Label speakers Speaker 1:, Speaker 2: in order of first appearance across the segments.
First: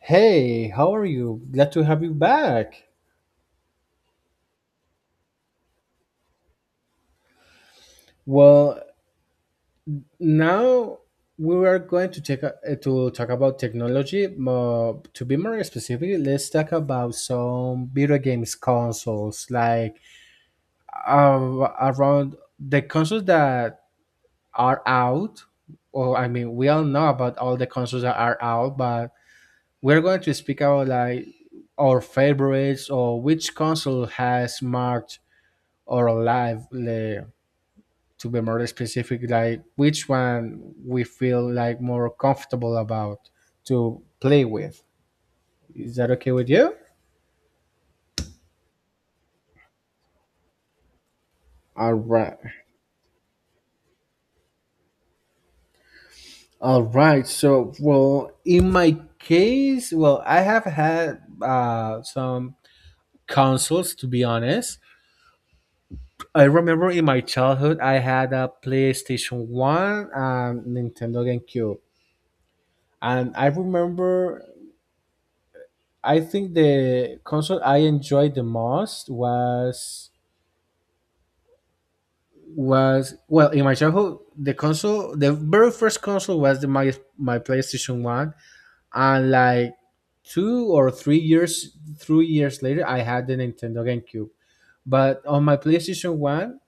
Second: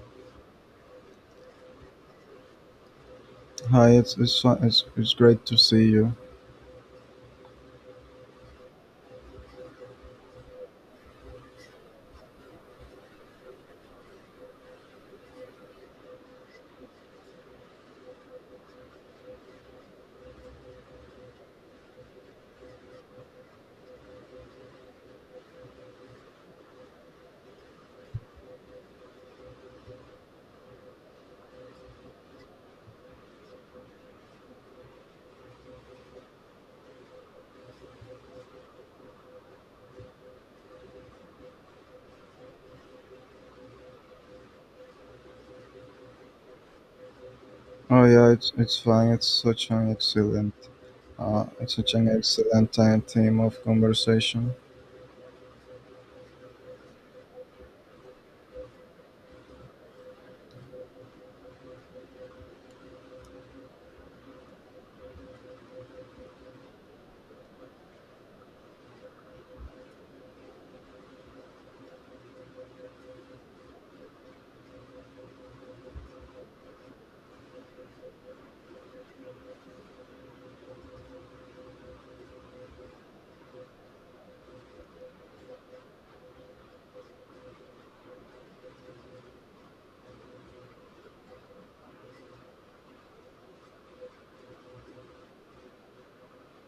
Speaker 1: Hey, how are you? Glad to have you back.
Speaker 2: Hi, it's fine. It's great to see you.
Speaker 1: Well, now we are going to talk about technology. To be more specific, let's talk about some video games consoles, like around the consoles that are out. Or I mean, we all know about all the consoles that are out, but we're going to speak about like our favorites or which console has marked our life, like, to be more specific, like which one we feel like more comfortable about to play with. Is that okay with you?
Speaker 2: Oh yeah, it's fine. It's
Speaker 1: All
Speaker 2: such an
Speaker 1: right.
Speaker 2: excellent time theme of conversation.
Speaker 1: All right. So, well, in my case, well, I have had some consoles, to be honest. I remember in my childhood, I had a PlayStation 1 and Nintendo GameCube. And I remember, I think the console I enjoyed the most was well, in my childhood, the console, the very first console, was the my my playstation 1, and like two or three years 3 years later, I had the Nintendo GameCube. But on my playstation 1,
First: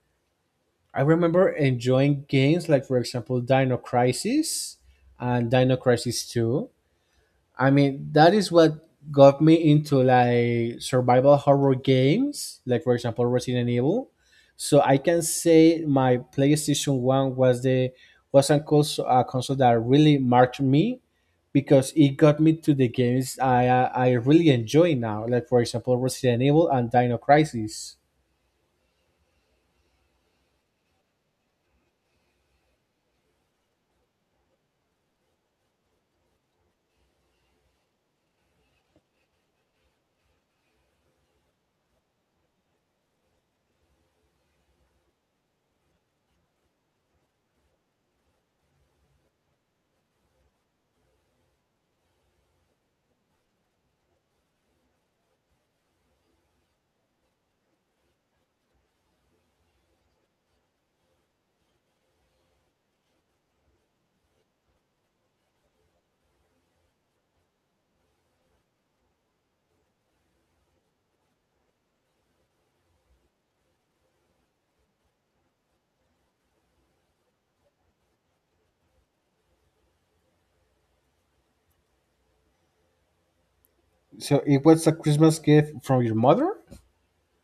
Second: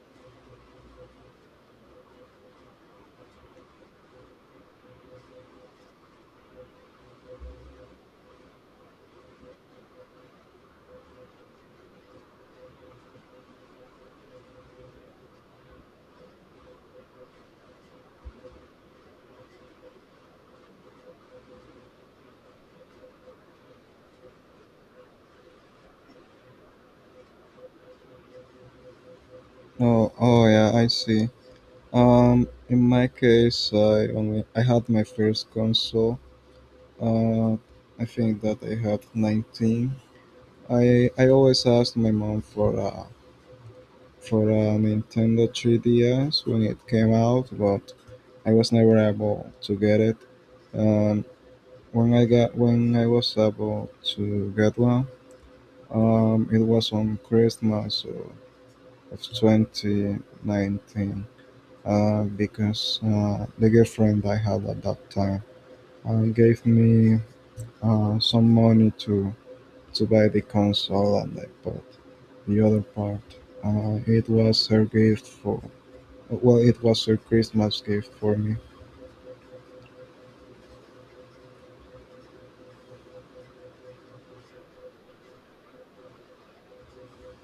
Speaker 1: I remember enjoying games like, for example, Dino Crisis and Dino Crisis 2. I mean, that is what got me into like survival horror games, like, for example, Resident Evil. So I can say my PlayStation One was the was a console that really marked me because it got me to the games I really enjoy now, like, for example, Resident Evil and Dino Crisis.
Speaker 2: Oh yeah, I see. In my case, I had my first console. Uh, I think that I had 19. I always asked my mom for a Nintendo 3DS when it came out, but I was never able to get it. Um, When I got when I was about to get one, it was on Christmas of 2019, because the girlfriend I had at that time gave me some money to buy the console and I bought the other part. It was her gift for Well, it was her Christmas gift for me.
Speaker 1: So it was a Christmas gift from your mother?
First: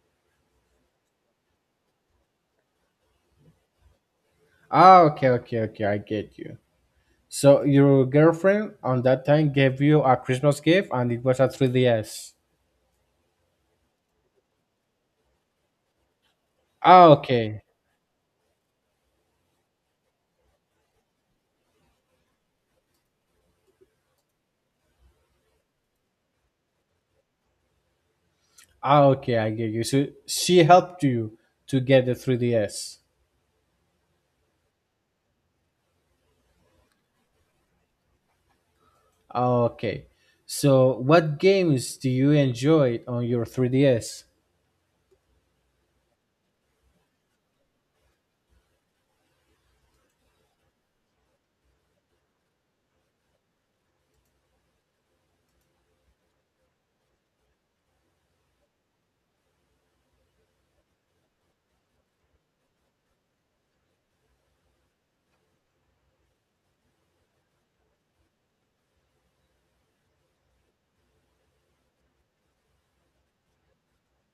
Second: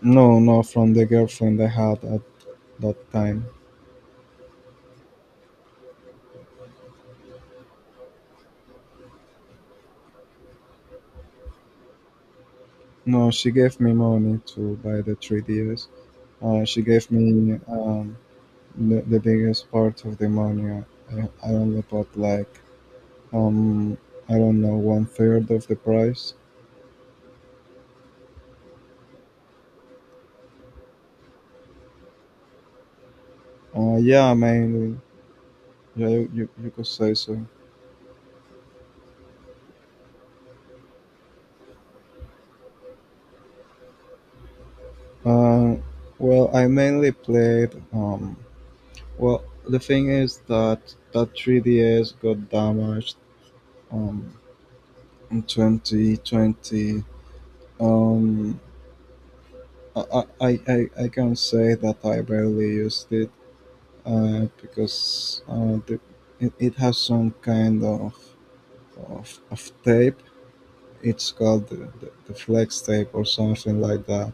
Speaker 2: No, no, from the girlfriend I had at that time.
Speaker 1: Ah, okay, okay, okay. I get you. So your girlfriend on that time gave you a Christmas gift, and it was a 3DS.
Speaker 2: No, she gave me money to buy the 3DS. She
Speaker 1: Ah,
Speaker 2: gave me
Speaker 1: okay.
Speaker 2: the biggest part of the money. I only bought like, um, I don't know, one third of the price.
Speaker 1: Ah, okay. I get you. So she helped you to get the 3DS.
Speaker 2: Yeah, mainly. Yeah, you could say so.
Speaker 1: Ah, okay. So what games do you enjoy on your 3DS?
Speaker 2: Uh, well, I mainly played. Well, the thing is that that 3DS got damaged um, in 2020. Um, I can say that I barely used it because it has some kind of tape. It's called the flex tape or something like that.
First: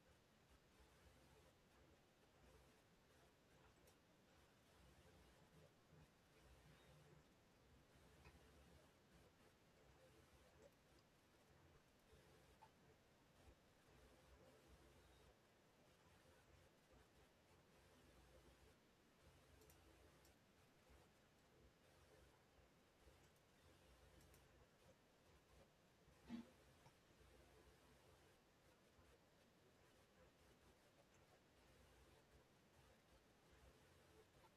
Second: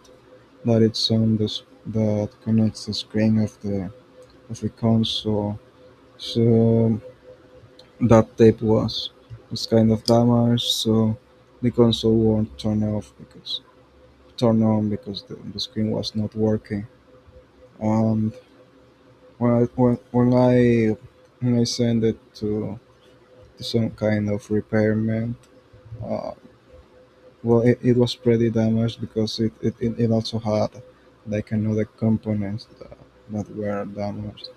Speaker 2: But it's on this that connects the screen of the console. So that tape was kind of damaged. So the console won't turn on because the screen was not working. Um, when I when, when I when I sent it to some kind of repairman, uh, well, it was pretty damaged because it also had like another components that were damaged.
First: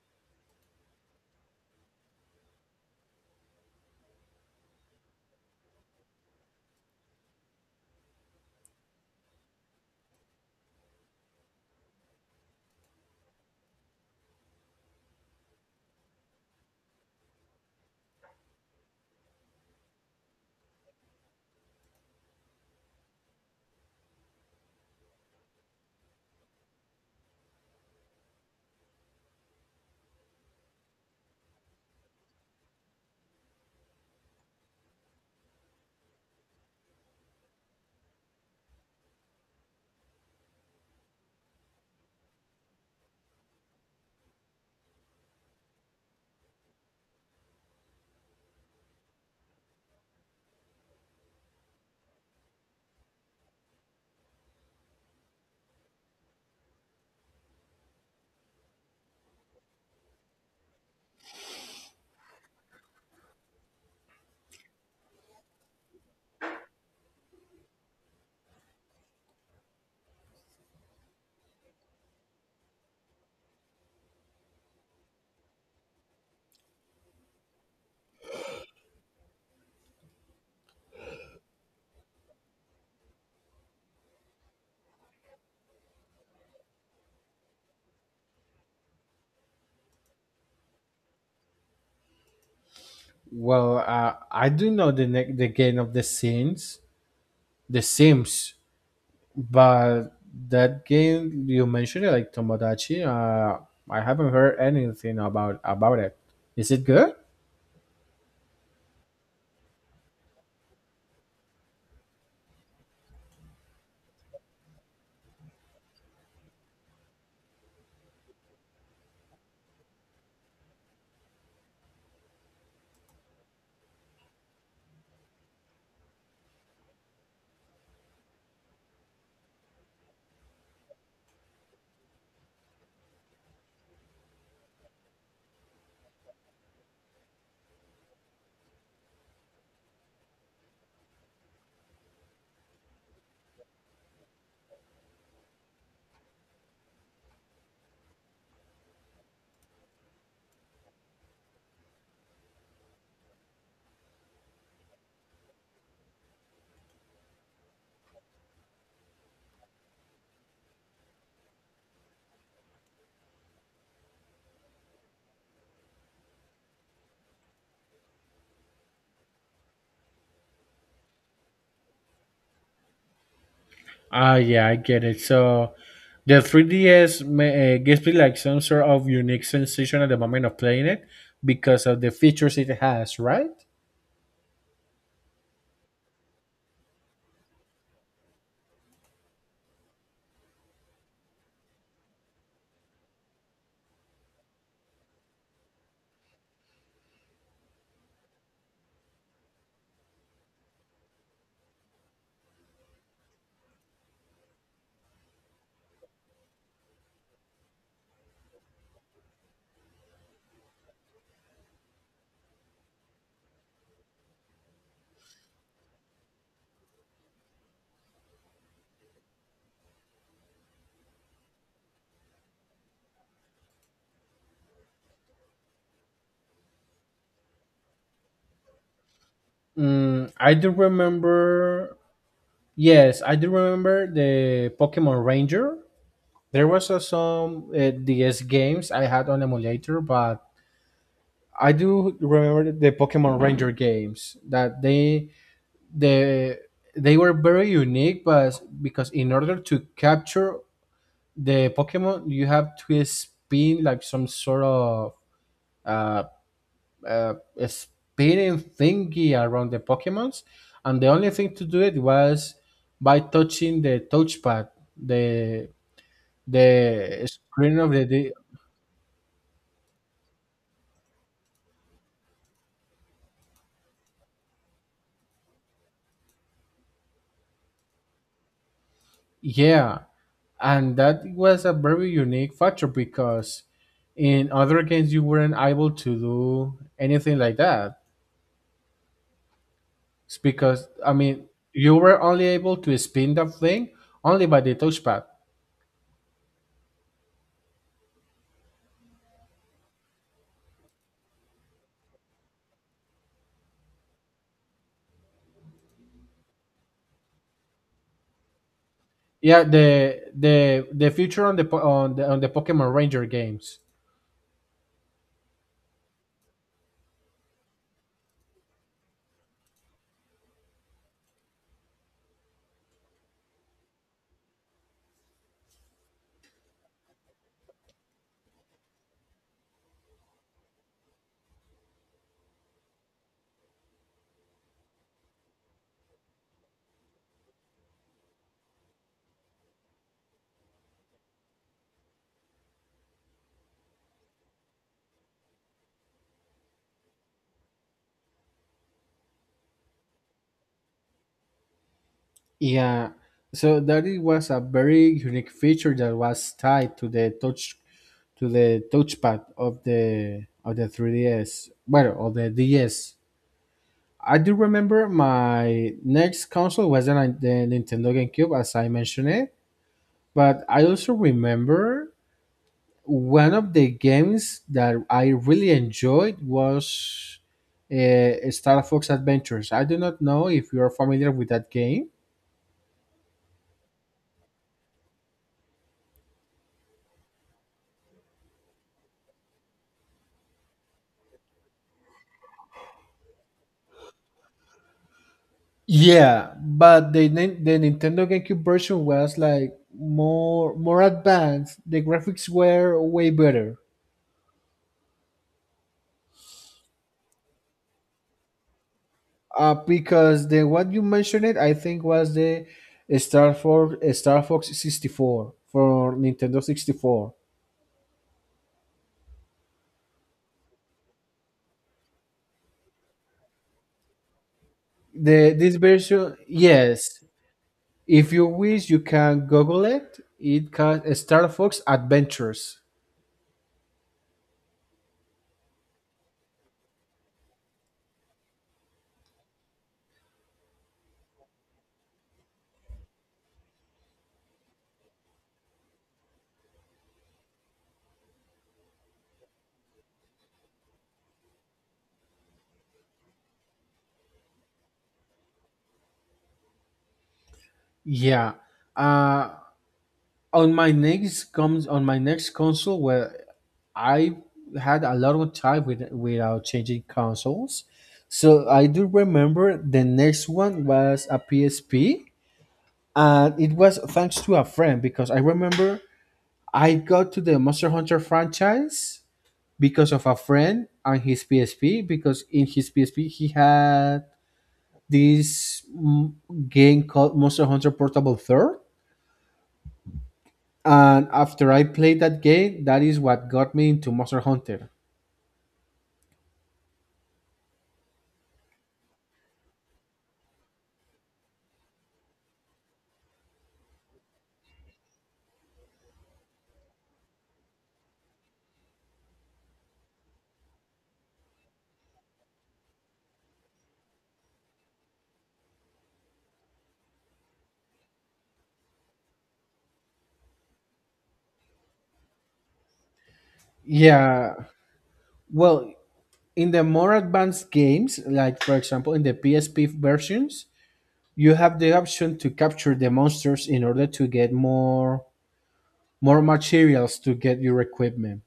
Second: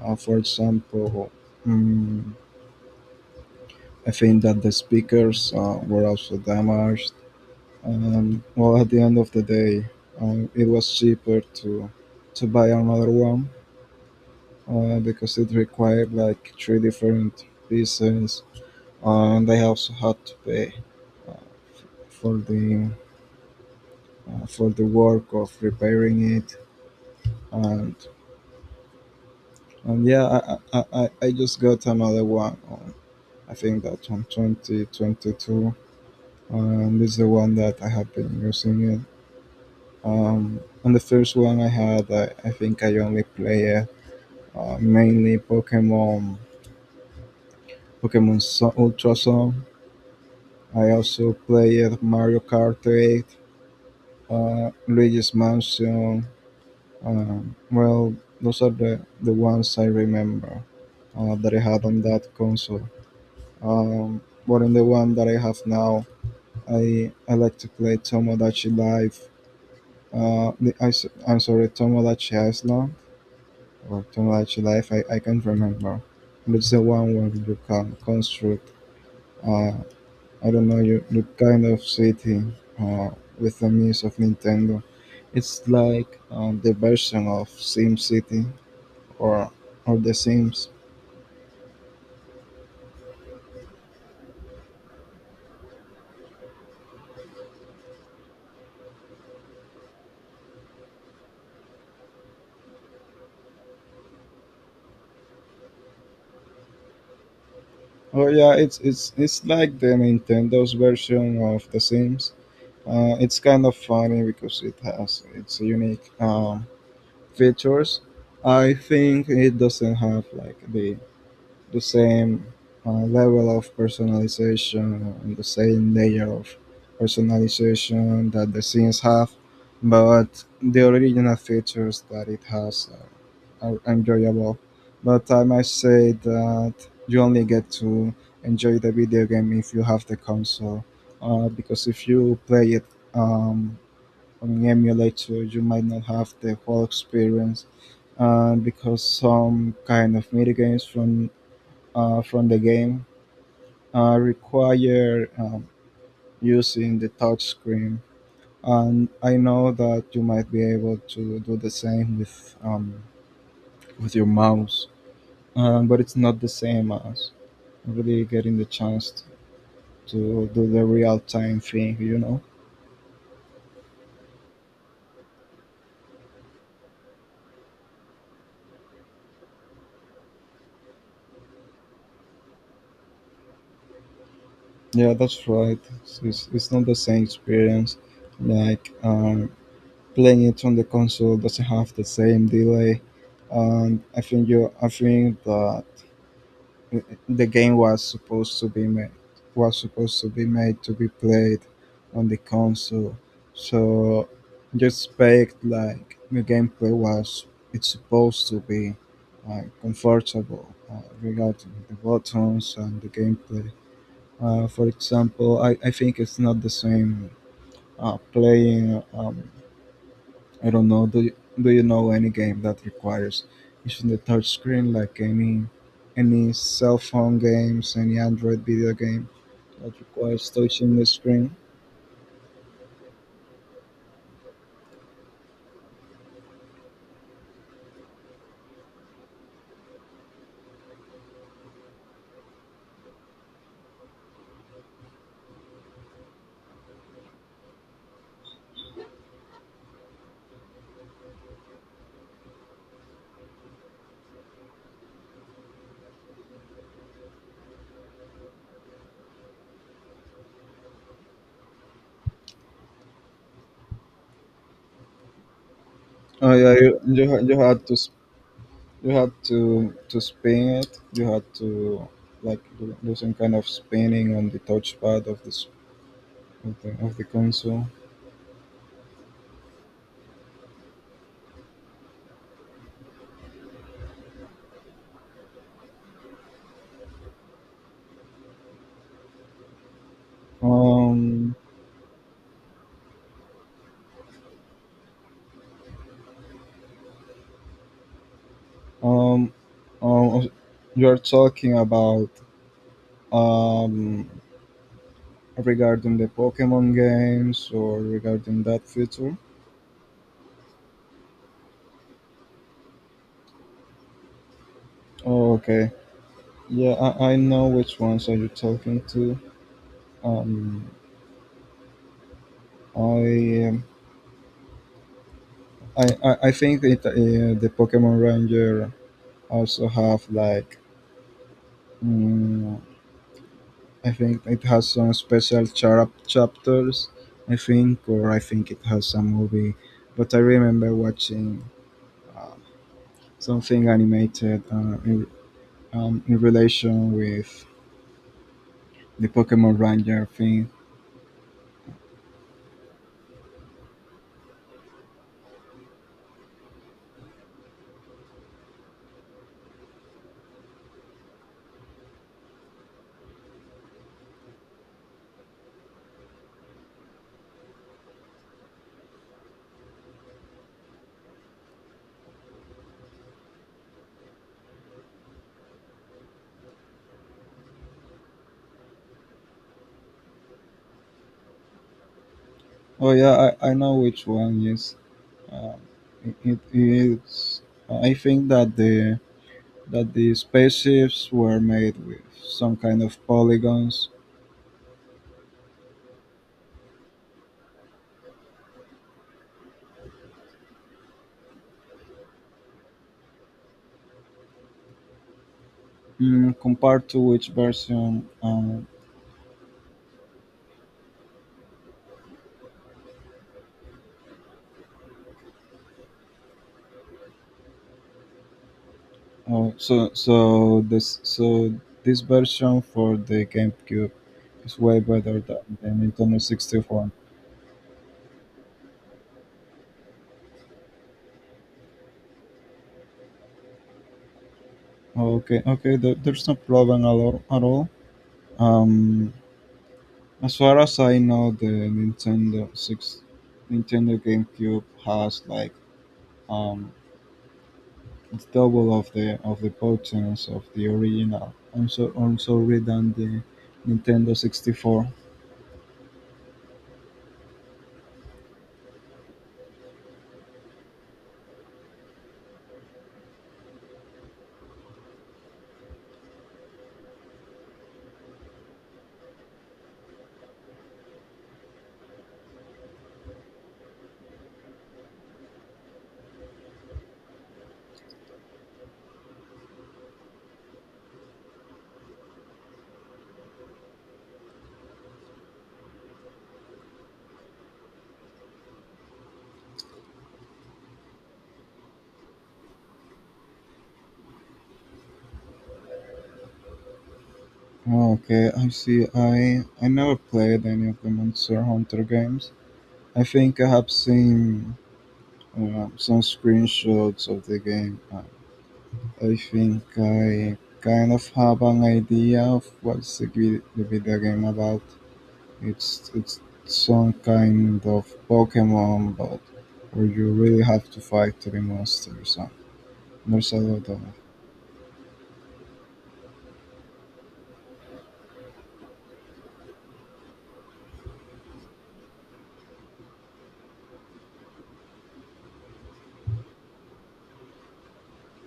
Speaker 2: For example, um, I think that the speakers were also damaged. Well, at the end of the day, it was cheaper to buy another one because it required like three different pieces and I also had to pay uh, for the for the work of repairing it. And and yeah, I just got another one. I think that on 2022, and this is the one that I have been using it. And the first one I had, I think I only played mainly Pokemon, Pokemon Sun, Ultra Sun. I also played Mario Kart 8, Luigi's Mansion. Uh, well, those are the ones I remember that I had on that console. Um, but on the one that I have now, I like to play Tomodachi Life. I am sorry, Tomodachi Island or Tomodachi Life, I can't remember. But it's the one where you can construct, uh, I don't know, you kind of city uh, with the means of Nintendo. It's like the version of Sim City or or The Sims.
Speaker 1: Well, I do know the the game of the Sims, but that game you mentioned, like Tomodachi, I haven't heard anything about it. Is it good?
Speaker 2: Oh yeah, it's like the Nintendo's version of The Sims. It's kind of funny because it has its unique features. I think it doesn't have like the same level of personalization and the same layer of personalization that The Sims have, but the original features that it has are enjoyable, but I might say that you only get to enjoy the video game if you have the console, because if you play it um, on an emulator, you might not have the whole experience. Because some kind of mini games from the game require using the touch screen, and I know that you might be able to do the same with your mouse. But it's not the same as really getting the chance to do the real time thing, you know?
Speaker 1: Ah, yeah, I get it. So the 3DS may, gives me like some sort of unique sensation at the moment of playing it because of the features it has, right?
Speaker 2: Yeah, that's right. It's not the same experience. Like playing it on the console doesn't have the same delay. And I think that the game was supposed to be made to be played on the console, so just expect like the gameplay was it's supposed to be comfortable regarding the buttons and the gameplay. For example, I think it's not the same playing I don't know. Do you know any game that requires using the touch screen, like any cell phone games, any Android video game that
Speaker 1: Mm,
Speaker 2: requires
Speaker 1: I do
Speaker 2: touching the screen?
Speaker 1: remember. Yes, I do remember the Pokemon Ranger. There was some DS games I had on emulator, but I do remember the Pokemon Ranger games that the they were very unique, but because in order to capture the Pokemon you have to spin like some sort of uh, uh, spinning thingy around the Pokemons, and the only thing to do it was by touching the touchpad, the
Speaker 2: Oh yeah,
Speaker 1: the screen of the
Speaker 2: you had to spin it. You had to like do some kind of spinning on the touchpad of the s- of the console.
Speaker 1: yeah, and that was a very unique factor because in other games you weren't able to do anything like that. It's because I mean
Speaker 2: Um
Speaker 1: you were only able to spin the thing only by the touchpad.
Speaker 2: um um. You are talking about um regarding the Pokemon games or regarding that feature?
Speaker 1: Yeah, the the feature on the on the Pokemon Ranger games.
Speaker 2: Oh, okay. Yeah, I know which ones are you talking to. Um, I, um, I think it, The Pokemon Ranger also have like mm, I think it has some special chapters. I think it has a movie, but I remember watching um, something animated in relation with the Pokemon Ranger thing.
Speaker 1: Yeah, so that it was a very unique feature that was tied to the touch to the touchpad of the 3DS, well, of the DS. I do remember my next console was the the Nintendo GameCube, as I mentioned it, but I also remember one of the games that I really enjoyed was Star Fox Adventures. I do not know if you are familiar with that game.
Speaker 2: Oh yeah, I know which one. Yes, um, it is. I think that the spaceships were made with some kind of polygons.
Speaker 1: Yeah, but the the Nintendo GameCube version was like more advanced. The graphics were way better.
Speaker 2: Mm, compared to which version?
Speaker 1: Because the what you mentioned it, I think, was the Star Fox 64 for Nintendo 64.
Speaker 2: Oh, this version for the GameCube is way better
Speaker 1: The
Speaker 2: than
Speaker 1: this
Speaker 2: the
Speaker 1: version,
Speaker 2: Nintendo 64.
Speaker 1: yes, if you wish, you can Google it. It can Star Fox Adventures.
Speaker 2: Okay, okay, there's no problem at all. At all. Um, As far as I know, Nintendo GameCube has like um, it's double of the potence of the original. I'm sorry than the Nintendo 64.
Speaker 1: Yeah. Uh, on my next console, where I had a lot of time with, without changing consoles. So I do remember the next one was a PSP, and it was thanks to a friend because I remember I got to the Monster Hunter franchise because of a friend and his PSP, because in his PSP he had this game called Monster Hunter Portable 3rd. And after I played that game, that is what got me into Monster Hunter.
Speaker 2: Okay, I see. I never played any of the Monster Hunter games. I think I have seen some screenshots of the game. I think I kind of have an idea of what's the video game about. It's some kind of Pokemon, but where you really have to fight three monsters. And there's a lot of.
Speaker 1: Yeah. Well, in the more advanced games, like, for example, in the PSP versions, you have the option to capture the monsters in order to get more materials to get your equipment.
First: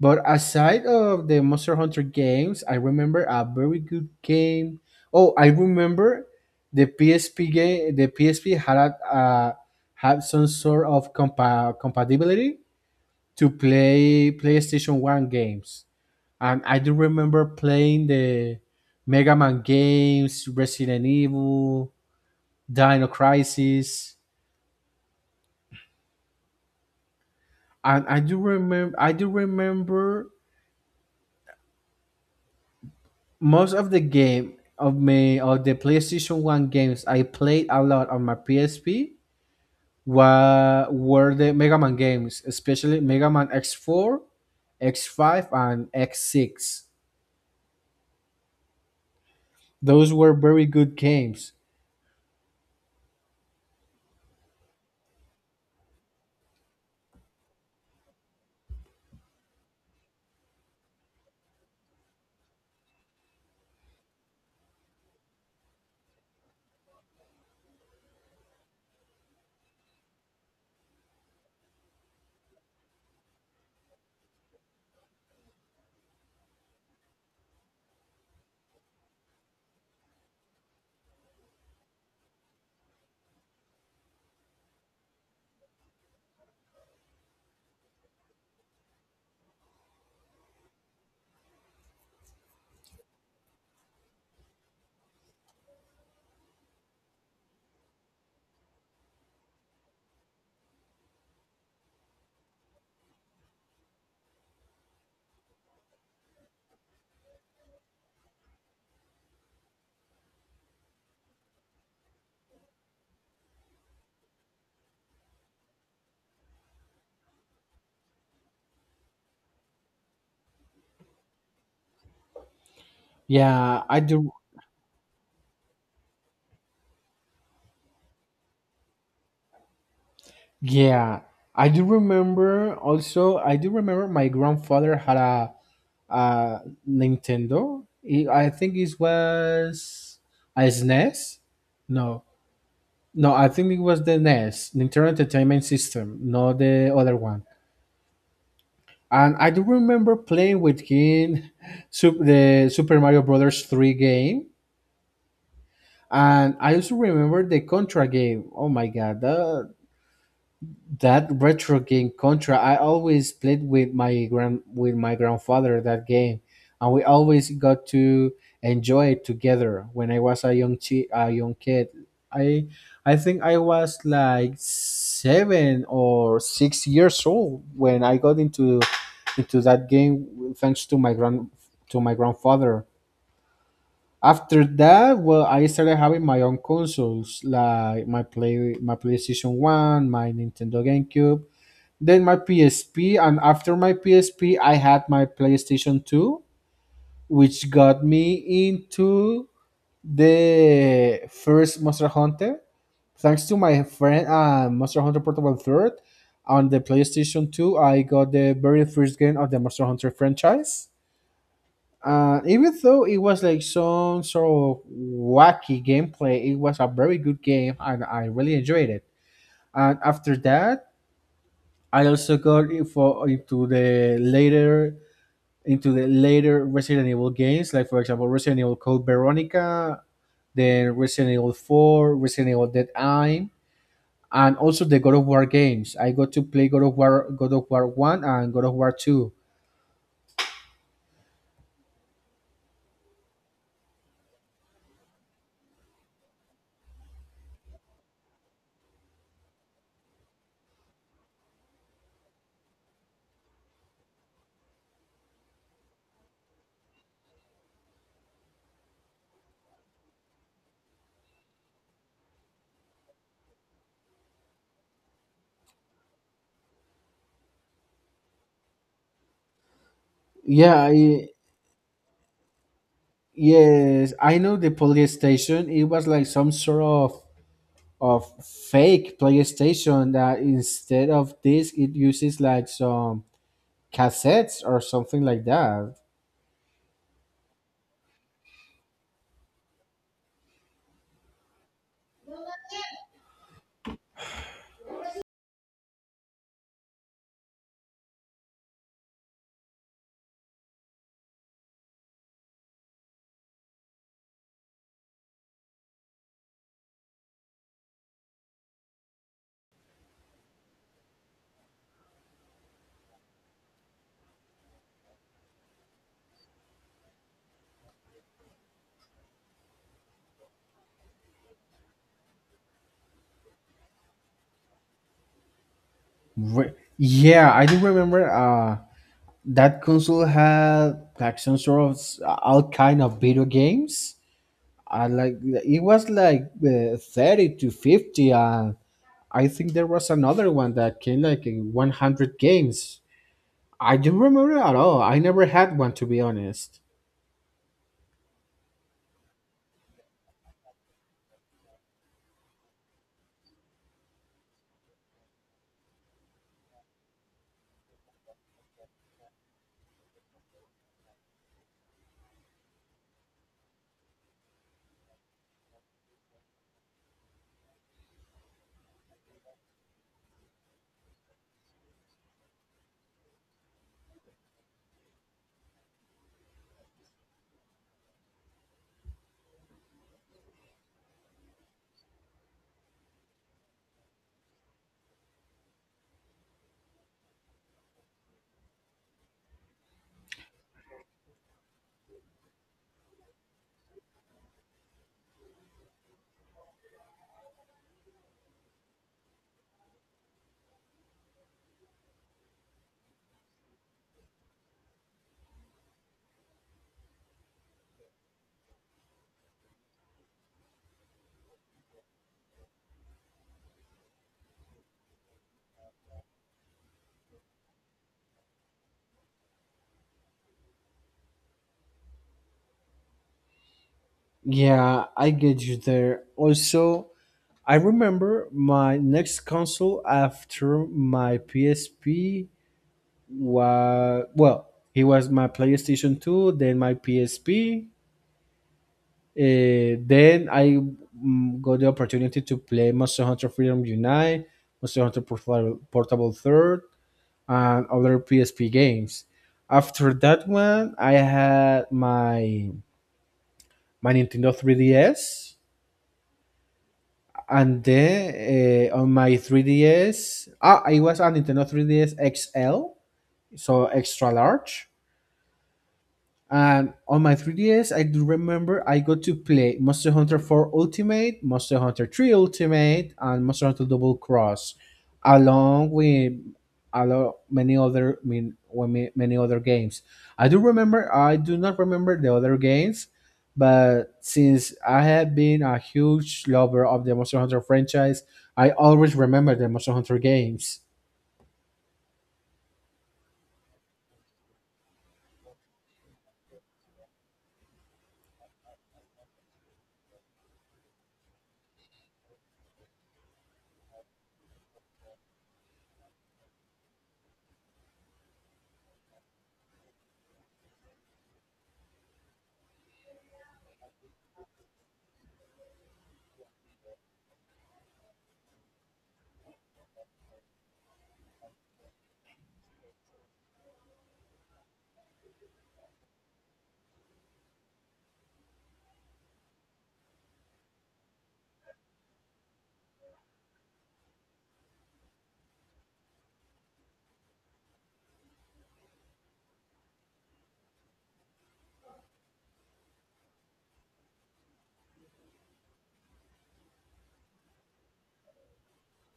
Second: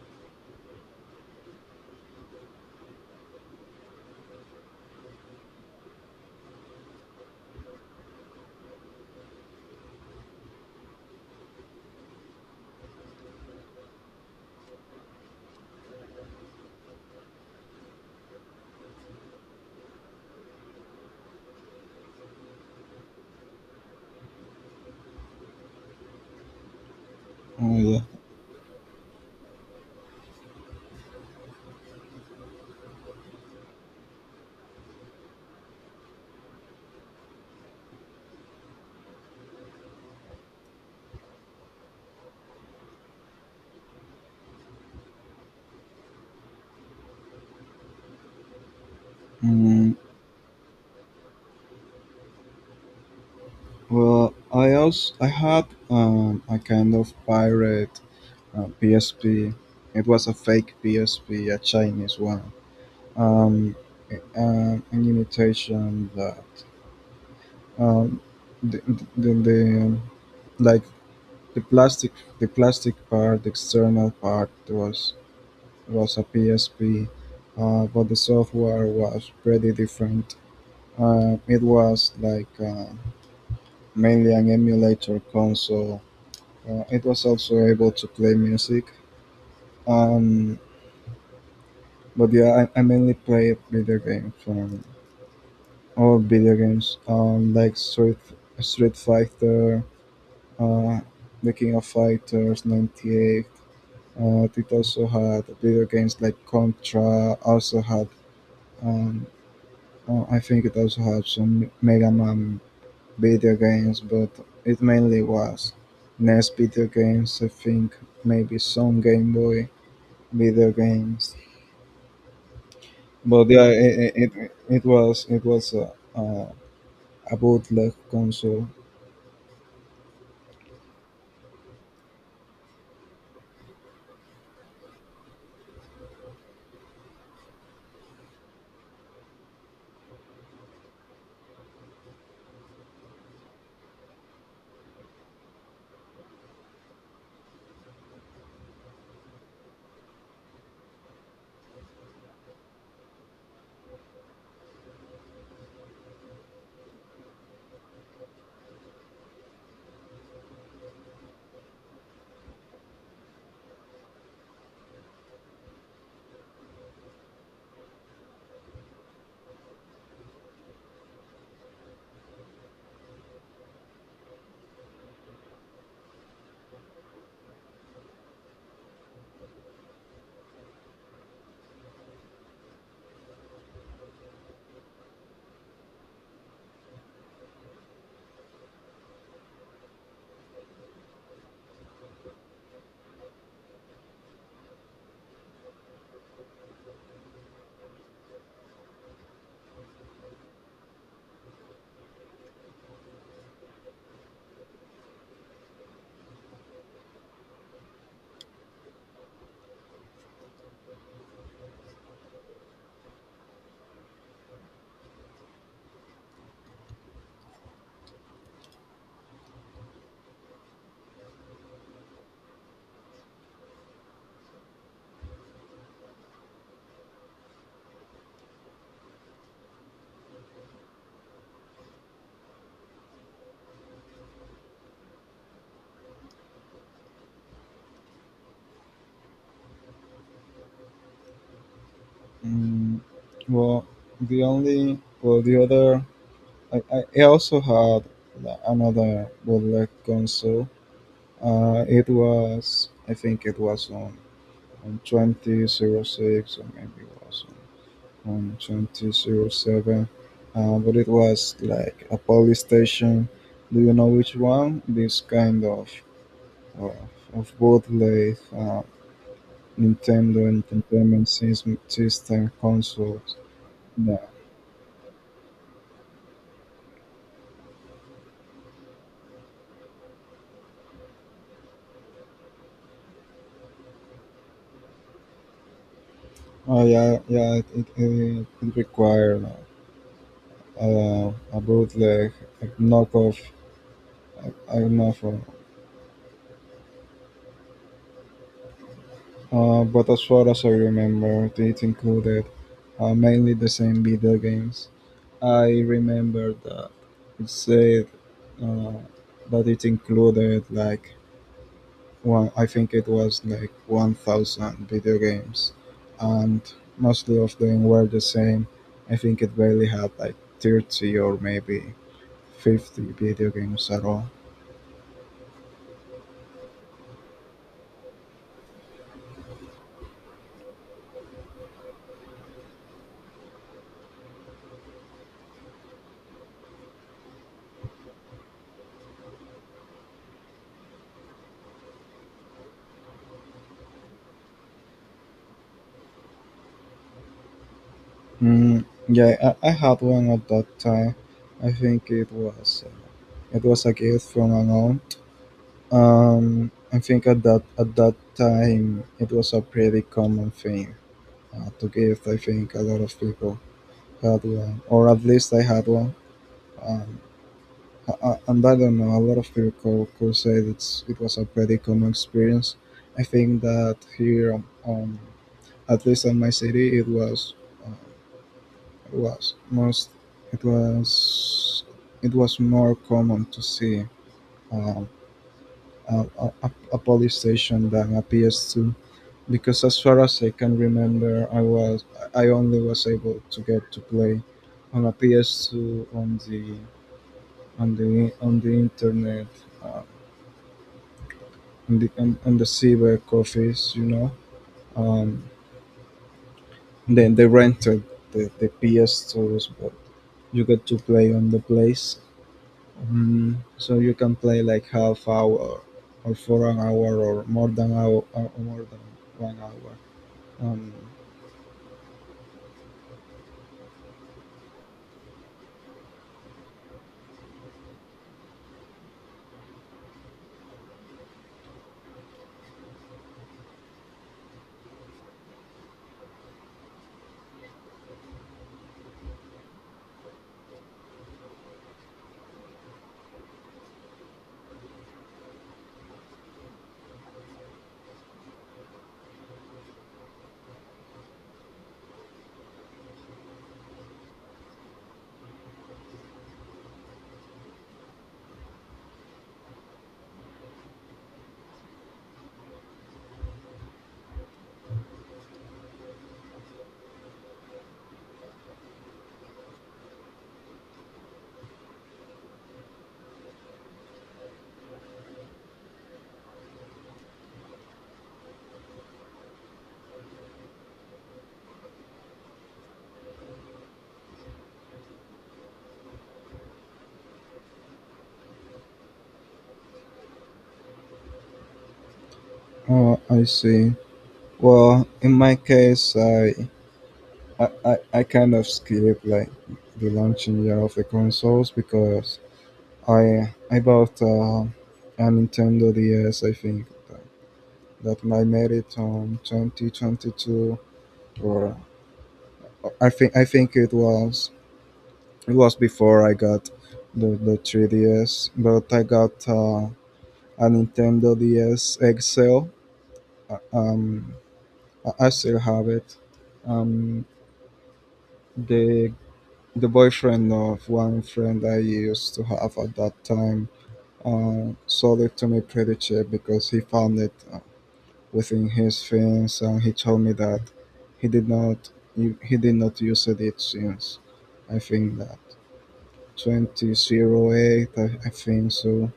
Speaker 1: But aside of the Monster Hunter games, I remember a very good game. Oh, I remember the PSP game. The PSP had a, had some sort of compatibility to play PlayStation One games, and I do remember playing the Mega Man games, Resident Evil, Dino Crisis,
Speaker 2: Oh, yeah.
Speaker 1: and I do remember. I do remember most of the game of me of the PlayStation 1 games I played a lot on my PSP were the Mega Man games, especially Mega Man X4, X5 and X6.
Speaker 2: Mm,
Speaker 1: Those were very good games.
Speaker 2: well, I had a kind of pirate PSP. It was a fake PSP, a Chinese one. Um, an imitation that um, the, the, the like the plastic the plastic part, the external part was a PSP, but the software was pretty different. It was like mainly an emulator console. It was also able to play music. Um, but yeah, I mainly played video games, all video games, like Street Fighter, uh, The King of Fighters '98. It also had video games like Contra. Also had um, I think it also had some Mega Man video games, but it mainly was NES video games. I think maybe some Game Boy video games. But yeah,
Speaker 1: Yeah, I do
Speaker 2: it was a bootleg console.
Speaker 1: yeah. I do remember also I do remember my grandfather had a a Nintendo. I think it was a SNES. No. No, I think it was the NES, Nintendo Entertainment System, not the other one. And I do remember playing with him the Super Mario Brothers 3 game. And I also remember the Contra game. Oh my god, that, that retro game Contra, I always played with my grand with my grandfather that game, and we always got to enjoy it together. When I was a young a young kid, I think I was like 7 or 6 years old when I got into that game thanks to my grand to my grandfather. After that, well, I started having my own consoles like my PlayStation One, my Nintendo GameCube, then my PSP, and after my PSP, I had my PlayStation 2, which got me into the first Monster Hunter. Thanks to my friend, Monster Hunter Portable Third, on the PlayStation 2, I got the very first game of the Monster Hunter franchise. Even though it was like some sort of wacky gameplay, it was a very good game and I really enjoyed it. And after that, I also got info into the later Resident Evil games, like, for example, Resident Evil Code Veronica, then Resident Evil 4, Resident Evil Dead Eye, and also the God of War games. I got to play God of War One, and God of War Two.
Speaker 2: Mm, well, the only well the other I also had another bootleg console. It was I think it was on 2006 or maybe it was on 2007, but it was like a police station. Do you know which one? This kind of, of both like Nintendo
Speaker 1: Yeah,
Speaker 2: Entertainment
Speaker 1: I,
Speaker 2: System, system consoles.
Speaker 1: yes,
Speaker 2: Yeah.
Speaker 1: I know the PlayStation. It was like some sort of fake PlayStation that instead of this, it uses like some cassettes or something like that.
Speaker 2: Oh yeah, yeah. It required a bootleg, a knockoff, a knockoff. But as far as I remember, it included mainly the same video games. I remember that it said uh, that it included like I think it was like 1,000 video games, and mostly of them were the same. I think it barely had like 30 or maybe 50 video games at all.
Speaker 1: Yeah, I do remember. That console had like some sort of all kind of video games. I like it was like 30 to 50, and I think there was another one that came like in 100 games. I don't remember at all. I never had one, to be honest.
Speaker 2: Mm, yeah, I had one at that time. I think it was It was a gift from my mom. I think at that time it was a pretty common thing to give. I think a lot of people had one, or at least I had one. Um, and I don't know, a lot of people could say that it was a pretty common experience. I think that here, um, at least in my city, uh, it was most it was it was more common to see um, a police station than a PS2 because as far as I can remember, I only was able to get to play on a PS2 on the internet uh, on the cyber cafes, you know. Um, then they rented the PS2s, but you get to play on the place. So you can play like half hour or for an hour or more than 1 hour. Um,
Speaker 1: Yeah, I get you there. Also, I remember my next console after my PSP was well, it was my PlayStation Two, then my PSP. Then I got the opportunity to play Monster Hunter Freedom Unite, Portable Third, and other PSP games. After that one, I had my Nintendo 3DS, and then on my 3DS, ah, I was a Nintendo 3DS XL, so extra large. And on my 3DS, I do remember I got to play Monster Hunter 4 Ultimate, Monster Hunter 3 Ultimate, and Monster Hunter Double Cross, along with a lot many other mean well, ma- many other games. I do remember. I do not remember the other games, but since I have been a huge lover of the Monster Hunter franchise, I always remember the Monster Hunter games.
Speaker 2: oh, I see. Well, in my case, I kind of skip like the launching year of the consoles because I bought a Nintendo DS. I think that I made it on 2022, or I think it was before I got the 3DS, but I got a Nintendo DS XL. Uh, Um, I still have it. Um, the The boyfriend of one friend I used to have at that time sold it to me pretty cheap because he found it within his fence, and he told me that he did not use it since. I think that 2008, I think so.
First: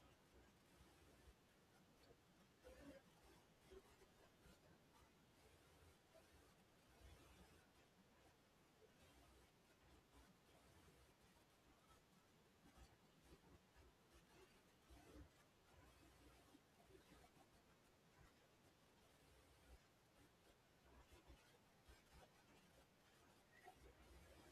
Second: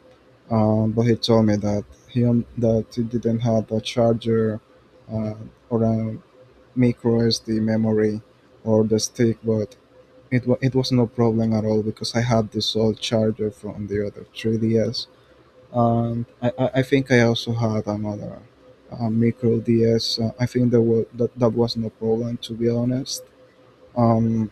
Speaker 2: But he told me that that he didn't have a charger uh, or a micro SD memory or the stick, but it was no problem at all because I had this old charger from the other 3DS. And I think I also had another micro DS. I think that was no problem, to be honest. Um,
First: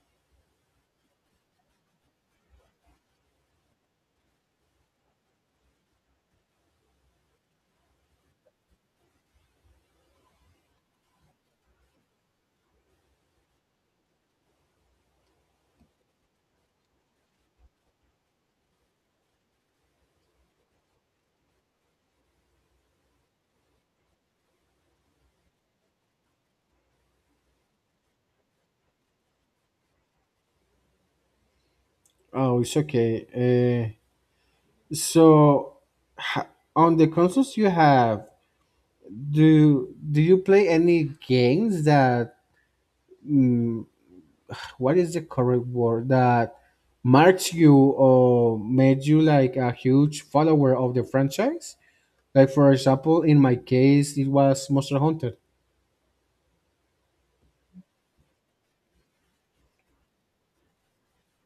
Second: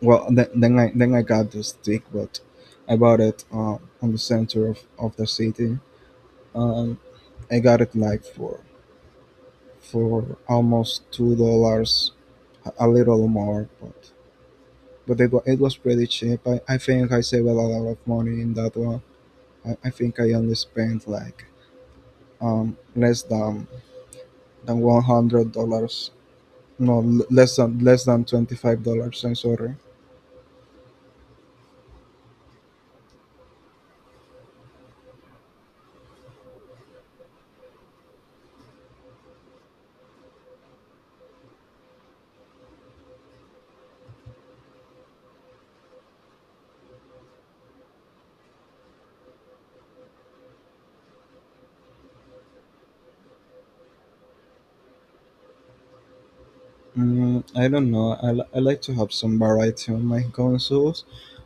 Speaker 2: well, then I got this stick, but I bought it on the center of the city. Um, I got it like for almost $2, a little more, but it was pretty cheap. I think I saved a lot of money in that one. I think I only spent like less than $100. No, less than $25. I'm sorry.
Speaker 1: Oh, it's okay. So, ha- on the consoles you have, do you play any games that, mm, what is the correct word, that marked you or made you like a huge follower of the franchise, like, for example, in my case it was Monster Hunter?
Speaker 2: Mm, I don't know. I like to have some variety on my consoles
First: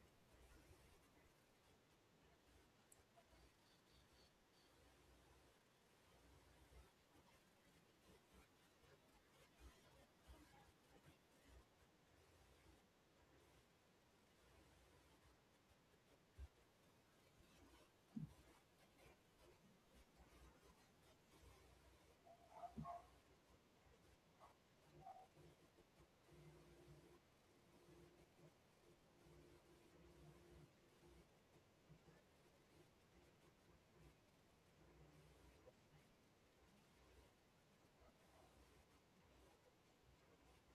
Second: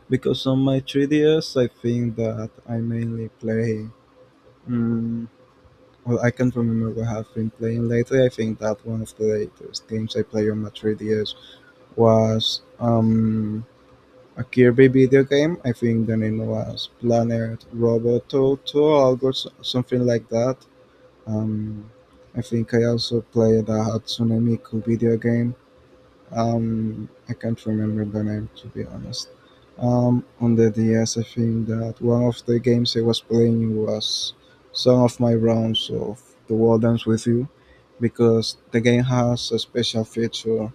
Speaker 2: because on my 3DS, I think that I mainly play. Mm, well, I can't remember what I've been playing lately. I think that one of the latest games I play on my 3DS was a Kirby video game? I think the name was Planet Roboto 2 or something like that. Um, I think I also played a Hatsune Miku video game. I can't remember the name, to be honest. On the DS, I think that one of the games I was playing was some of my rounds of The World Ends With You, because the game has a special feature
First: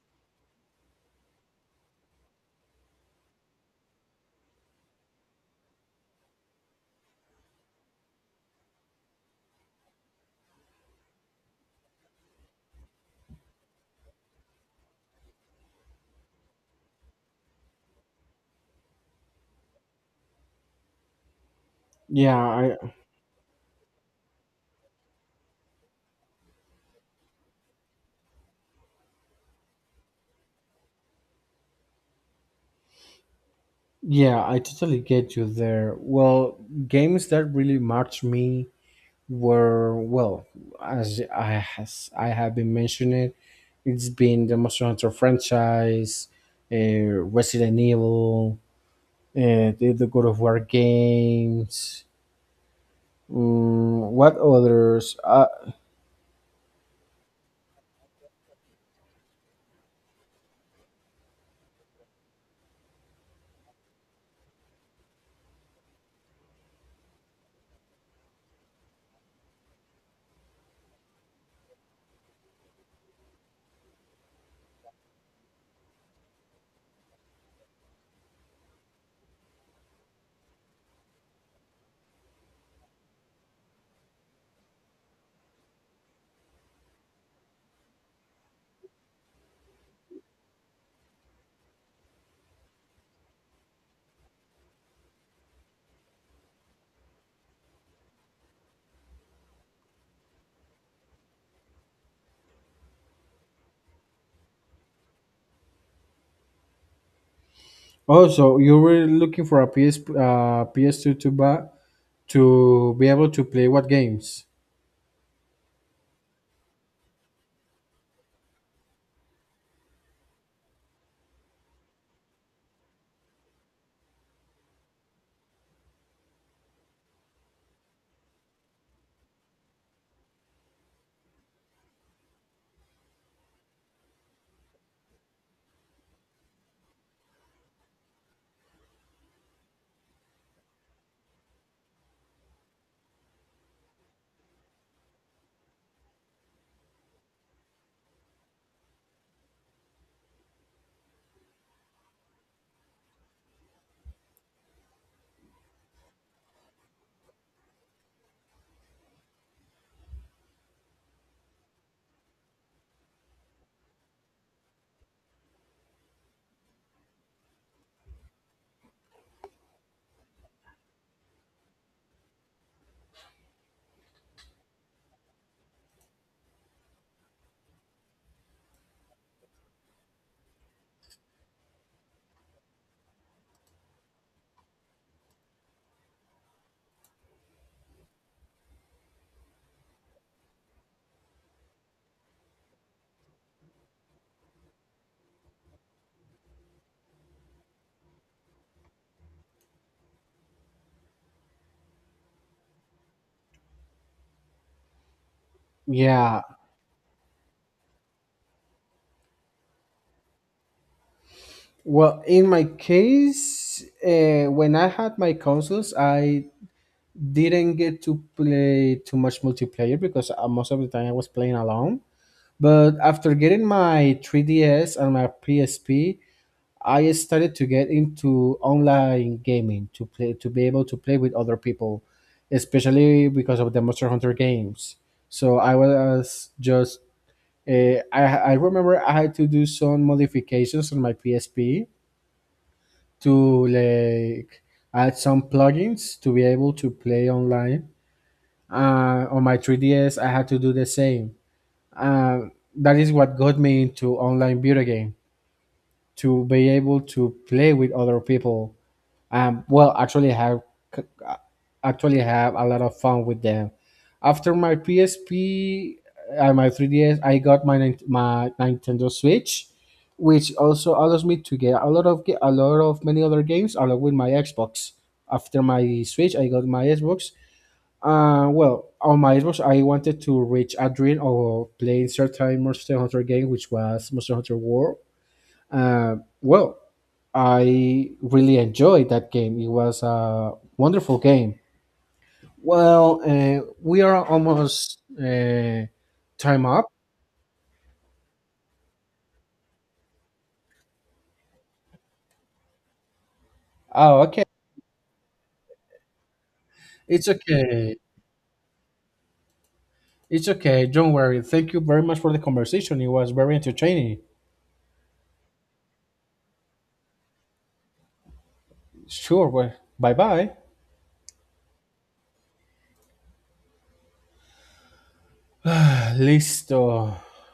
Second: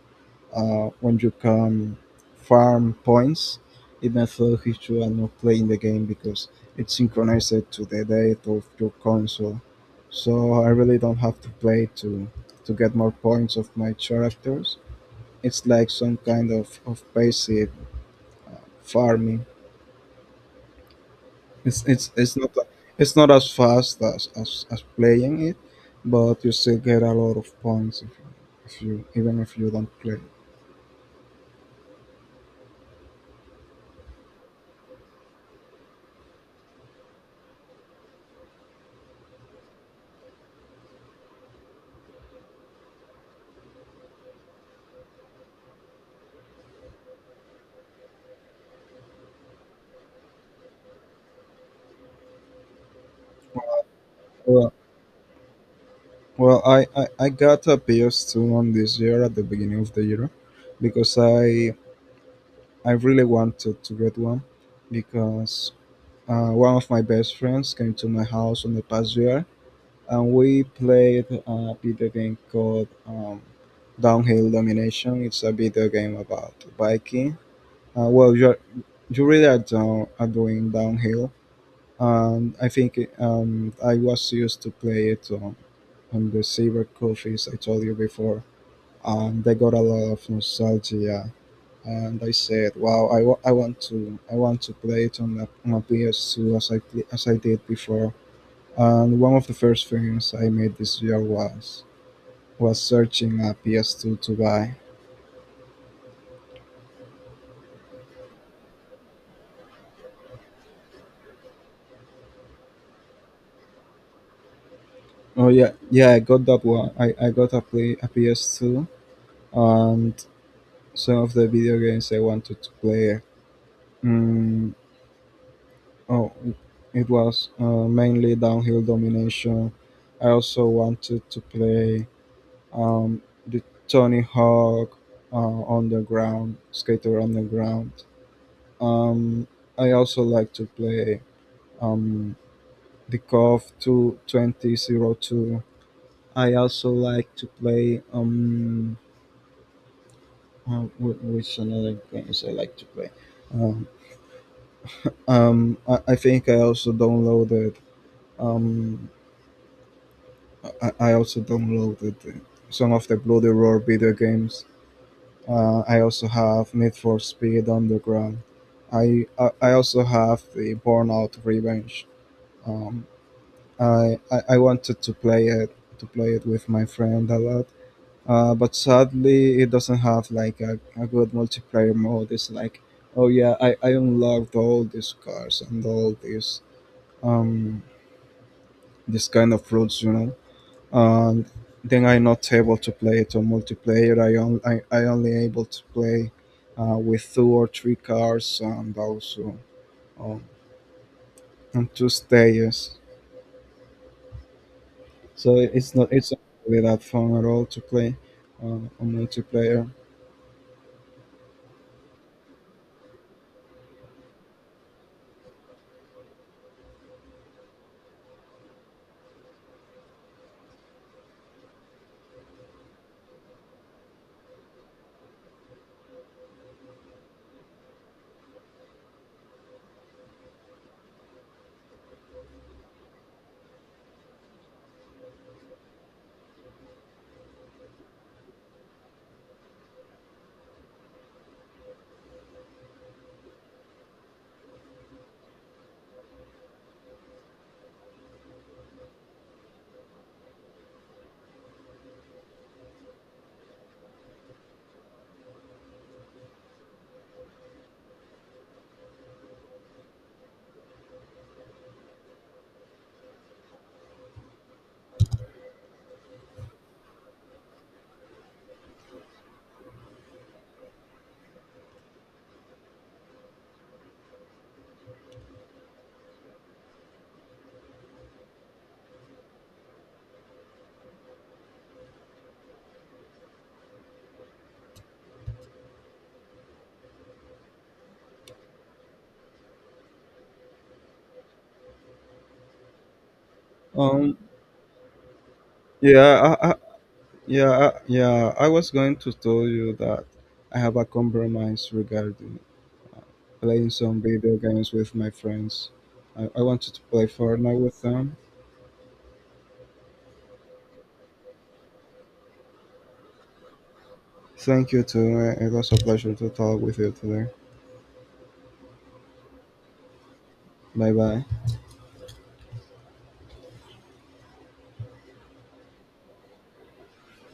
Speaker 2: when you can farm points, even though if you are not playing the game, because it's synchronized to the date of your console. So I really don't have to play to get more points of my characters. It's like some kind of passive farming. It's it's it's not
Speaker 1: yeah i
Speaker 2: it's not as fast as playing it, but you still get a lot of points if you even if you don't play.
Speaker 1: yeah, I totally get you there. Well, games that really marked me were, well, as I has I have been mentioning, it's been the Monster Hunter franchise, Resident Evil, the God of War games. Mm, what
Speaker 2: Well,
Speaker 1: others?
Speaker 2: Well, I got a PS2 one this year at the beginning of the year, because I really wanted to get one, because one of my best friends came to my house on the past year and we played a video game called Downhill Domination. It's a video game about biking. Well, you really are, are doing downhill. And I think I was used to play it on the cyber coffees I told you before, and they got a lot of nostalgia. And I said, "Wow, I want to play it on a PS2 as as I did before." And one of the first things I made this year was searching a PS2 to buy.
Speaker 1: Also, you were looking for a PS uh, PS2 to buy, to be able to play what games?
Speaker 2: Oh yeah, yeah, I got that one. I got a play a PS2 and some of the video games I wanted to play. Mm, oh, it was mainly Downhill Domination. I also wanted to play um, the Tony Hawk, on the ground, skater on the ground. Um, I also like to play um, the Cov Two Twenty Zero Two. I also like to play, wh- which another games I like to play. Um, I think I also downloaded, um, I also downloaded some of the Bloody Roar video games. I also have Need for Speed Underground. I also have the Burnout Revenge. Um, I wanted to play it with my friend a lot, but sadly it doesn't have like a good multiplayer mode. It's like, oh yeah, I unlocked all these cars and all these um this kind of routes, and then I'm not able to play it on multiplayer. I only able to play with two or three cars, and also um, on two stages. So it's not
Speaker 1: Yeah.
Speaker 2: really that fun at all to play uh, on multiplayer.
Speaker 1: Well, in my case, when I had my consoles, I didn't get to play too much multiplayer because most of the time I was playing alone. But after getting my 3DS and my PSP, I started to get into online gaming to play to be able to play with other people, especially because of the Monster Hunter games. So I was just uh, I I remember I had to do some modifications on my PSP to like add some plugins to be able to play online. Uh, on my 3ds, I had to do the same. Uh, that is what got me into online video game, to be able to play with other people. Um, well, c- actually have a lot of fun with them. After my psp and my 3ds, I got my my nintendo switch, which also allows me to get a lot of many other games, along with my xbox. After my switch, I got my xbox. Uh, well, on my Xbox, I wanted to reach a dream of playing certain Monster Hunter game, which was Monster Hunter World. Well, I really enjoyed that game. It was a wonderful game. Well, we are
Speaker 2: Um,
Speaker 1: almost
Speaker 2: yeah,
Speaker 1: time
Speaker 2: I, I,
Speaker 1: up.
Speaker 2: yeah, I- yeah. I was going to tell you that I have a compromise regarding uh, playing some
Speaker 1: Oh, okay.
Speaker 2: video games with my friends. I wanted to play
Speaker 1: It's
Speaker 2: Fortnite
Speaker 1: okay.
Speaker 2: with them.
Speaker 1: It's okay. Don't worry. Thank you very much for the conversation. It was very entertaining.
Speaker 2: Thank you too. It was a pleasure to talk with you today.
Speaker 1: Sure. Well, bye bye.
Speaker 2: Bye bye.
Speaker 1: Listo.